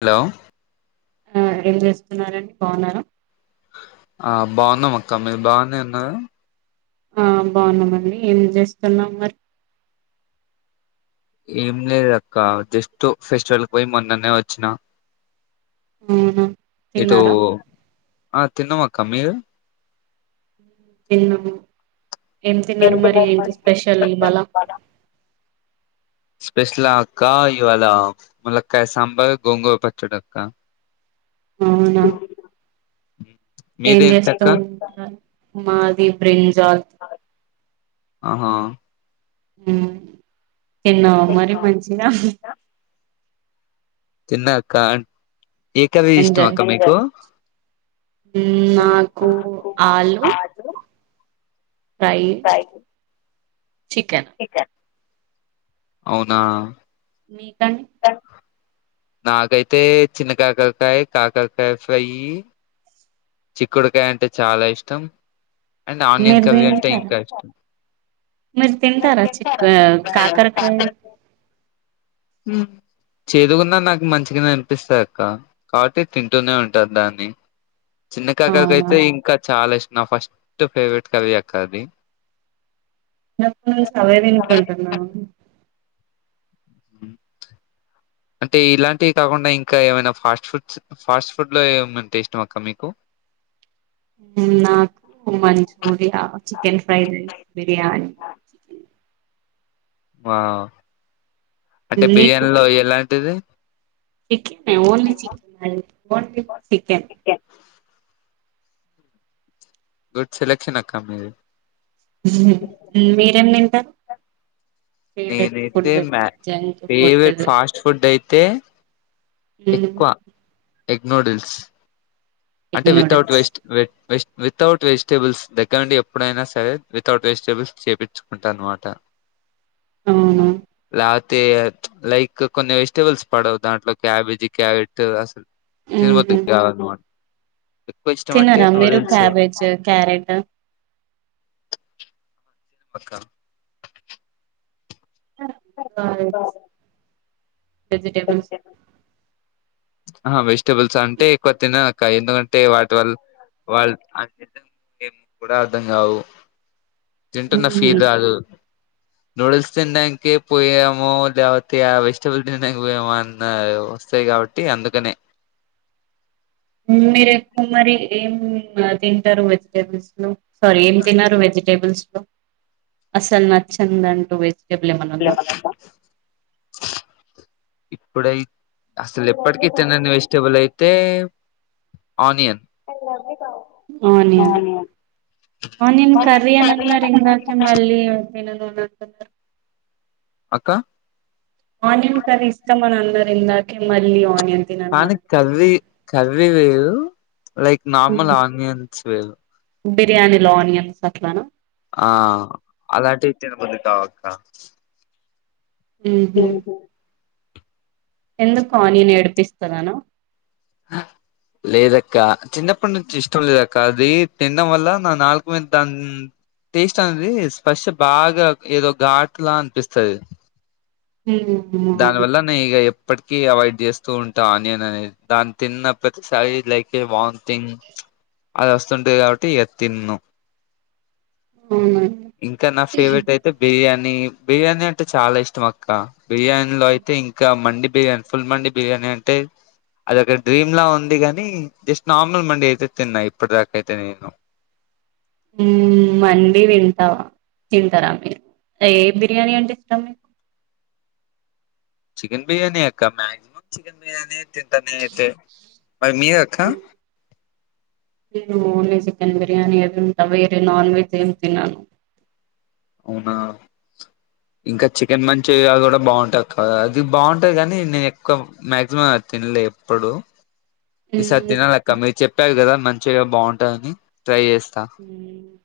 Hello ఆ ఏం చేస్తున్నారాండి బాగున్నారా ఆ బాన్నాం అక్క మీరు బానే ఉన్నారా ఆ బాన్నామండి ఏం చేస్తున్నావ్ మరి ఏం లేదు అక్క జస్ట్ ఫెస్టివల్‌కి పోయి మొన్ననే వచ్చినా ఉహ్మ్ ఇటు ఆ తిన్నంఅక్క మీరు ఎన్న ఏం తిన్నారు మరి ఏ స్పెషల్ ఇవాళ స్పెషల్ ఆ అక్క ఇవాళ ములక్కయ సాంబార్ గోంగూరు పచ్చడి అక్క అవునా ఏం మీదేంటక్క చేస్తూ ఉంటారు మాది బ్రింజాద్ ఆహా తిన్నావ మరి మంచిగా తిన్న అక్క ఏ కర్రీ ఇష్టం ఎంజాయ్ అక్క మీకు నాకు ఆలు ఫ్రై చికెన్ అవునా మీకండి ఆ నాకైతే చిన్న కాకరకాయ కాకరకాయి ఫ్రై చిక్కుడుకాయ అంటే చాలా ఇష్టం అండ్ ఆన్యన్ కర్రీ అంటే ఇంకా ఇష్టం మరి తింటారా చిక్ కాకరకాయి ఉమ్ చేదుగున్నా నాకు మంచిగా అనిపిస్తా అక్క కాబట్టి తింటూనే ఉంటను దాన్ని చిన్న కాకరకాయి అవునా అయితే ఇంకా చాలా ఇష్ట నా ఫస్ట్ ఫేవరెట్ కర్రీ అక్క అది నా [inaudible] అవి తినుకుంట వునవా అంటే ఇలాంటివి కాకుండా ఇంకా ఏమైనా ఫాస్ట్ ఫుడ్స్ ఫాస్ట్ ఫుడ్ లో ఏం అంటే ఇష్టం అక్క మీకు నాకు manchuria chicken fried rice biryani ఆ అంటే బిర్యానీలో ఎలాంటిది chicken only chicken boneless chicken good selection అక్క మీది మీరేం తింటారు ఫేవరెట్ ఫుడ్ నేనైతే మ్యా junk food favourite fast food అయితే ఉమ్ ఎక్కువ ఎగ్ నోడిల్స్ ఎగ్ అంటే వితౌట్ నూడిల్స్ వేస్ట్ వే వేస్ట్ వితౌట్ వెజిటేబుల్స్ దగ్గర నుండి ఎప్పుడైనా సరే వితౌట్ వెజిటేబుల్స్ చేపిచ్చుకుంటాను అనమాట అవును రా తే లైక్ కొన్ని వెజిటబుల్స్ పడవు దాంట్లో క్యాబేజీ క్యారెట్ అస్ తినబుద్ధి కాదు తనరా మీరు క్యాబేజ్ క్యారెట్ వస్తా బాయ్ వెజిటేబుల్స్ అహా వెజిటేబుల్స్ అంటే ఎక్కువ తినను అక్క ఎందుకంటే వాటి వల్ల వాల్ అన్ని ఏం కూడా అర్థం కావు తింటున్న ఉహు ఫీల్ రాదు నూడిల్స్ తినడానికి పోయామో లేకపోతే ఆ వెజిటబుల్స్ తినడానికి పోయేమో అని వస్తాయి కావా కే అందుకనే మీరు ఎక్కువ మరి ఏం తింటారు వెజిటేబుల్స్ లో సారీ ఏం తినరు వెజిటేబుల్స్ లో అసలు నచ్చందంటూ వె ల మా [unintelligible] ఇప్పుడై అసలు ఎప్పటికి తినని వెజిటేబుల్ అయితే ఆనియన్ ఆనియన్ ఆనియన్ కర్రీ అని అంటున్నారు ఇందాకే మళ్ళీ తిననని అంటున్నారు అక్క ఆనియన్ కర్రీ ఇష్టమని అన్నారు ఇందాకే మళ్ళీ ఆని పాని కవ్వి కర్రీ వేరు లైక్ నార్మల్ మ్మ్. ఆనియన్స్ వే బిర్యానీలో ఆనియన్స్ అట్లానా ఆ అలాంటి తినబుద్ది కావు అక్క ఊహు ఎందుకు ఆనియన్ ఏడిపిస్తదనా హ లేదక్క చిన్నప్పటి నుంచి ఇష్టం లేదక్క అది తినడం వల్ల నా నాలుక మీద అం టేస్ట్ అనేది స్పర్శ బాగా ఏదో ఘాట్లా అనిపిస్తది దాని అవును వల్ల నేను ఇక ఎప్పటికీ అవాయిడ్ చేస్తూ ఉంటా ఆనియన్ అనేది దాని తిన్న ప్రతిసారి లైకే వాంతింగ్ అది వస్తుంటది కాబట్టి ఇక తిన్ను అవునండి. ఇంకా నా ఫేవరెట్ అయితే బిర్యానీ బిర్యానీ అంటే చాలా ఇష్టం అక్క బిర్యానీలో అయితే ఇంకా మండి బిర్యానీ ఫుల్ మండి బిర్యానీ అంటే అదొక డ్రీమ్ లా ఉంది గాని జస్ట్ నార్మల్ మండి అయితే తిన్నా ఇప్పటి దాకా అయితే నేను ఉమ్ మండి తింటావా తింటార మీరు ఏ బిర్యానీ అంటే ఇష్టం చికెన్ బిర్యానీ అక్క మాక్సిమం చికన్ బిర్యానీ యే తింట నేనయితే మరి మీరక్కా నేను ఓన్లీ చికెన్ బిర్యానీయే తింటా వేరే నాన్ వెజ్ ఏమి తినను అవునా ఇంకా చికెన్ మంచూరియా కూడా బాగుంటాది కదా అది బాగుంటాది కాని నేను ఎక్కువ మాక్సిమం అది తి లే ఎప్పుడు ఈ సారి తినాలక్క మీరు చెప్పారు కదా మంచురియా బాగుంటుందని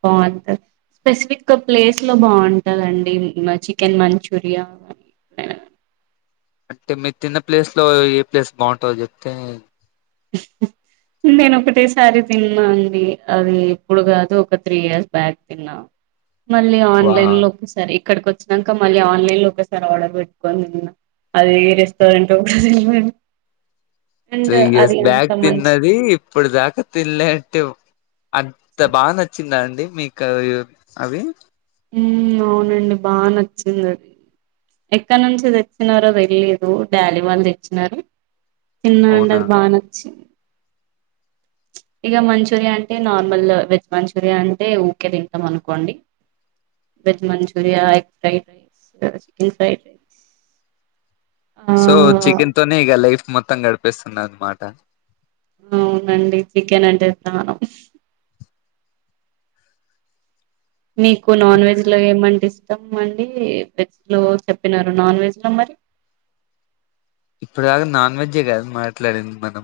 బాగుంటది స్పెసిఫక్ ప్లేస్ ఎ బాగుంటుందండి చికెన్ మంచూరియా అంటే మీరు తిన్న ప్లేస్ లో ఏ ప్లేస్ బాగుంటాందో చెప్తే నేను ఒకటే సారీ తిన్నా అండి అది ఇప్పుడు కాదు ఒక త్రీ ఇయర్స్ బ్యాక్ తిన్నాను మళ్ళీ వా ఆన్లైన్ లో ఒకేసారి ఇక్కడికి వచ్చినాక మళ్ళీ ఆన్లైన్ లో ఒకేసారి ఆర్డర్ పెట్టుకొని నిన్న అది ఎ రెస్టారెంట్ ఓ కూడా తెలివది అండ్ త్రీ ఇయర్ అది అంత బ్యాగ్ మంచి తిన్నది ఇప్పుడు దాకా తినలేంటే అంత బాగా నచ్చిందా అండి మీకు అవి ఉమ్ అవునండి బాగా నచ్చింది అది ఎక్కడ నుంచి తెచ్చినారో తెలిలేదు డాడీ వాళ్ళు తెచ్చినారు తిన్నా అండి అవునా అది బాగా నచ్చింది ఇక మంచూరియా అంటే నార్మల్ వెజ్ మంచూరియా అంటే ఉకే తింటాం అనుకోండి వెజ్ మంచూరియా ఎ ఫ rice chicken fries so chicken తోనే ఇక లైఫ్ మొత్తం గడిపిస్తుంది అనమాట అవునండి చికెన్ అంటే ఇస్త మీకు నాన్ వెజ్ లో ఏమంటే ఇ ద్దాం అండి వెజ్ లో చెప్పినారు నాన్ వెజ్ లో మరి ఇప్పుడు దాకా నాన్ వెజే కాదు మాట్లాడింది మనం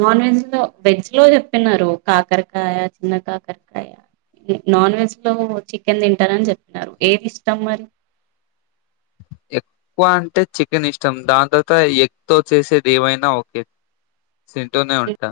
నాన్ వెజ్ లో వెజ్ లో చెప్పినారు కాకరకాయ చిన్న కాకరకాయ నాన్ వెజ్ లో చికెన్ తింటనని చెప్పినారు ఏది ఇష్టం మరి ఎక్కువ అంటే చికెన్ ఇష్టం దాని తర్వాత ఎగ్ తో చేసేది ఏమైనా ఓకే సింటోనే ఉంటా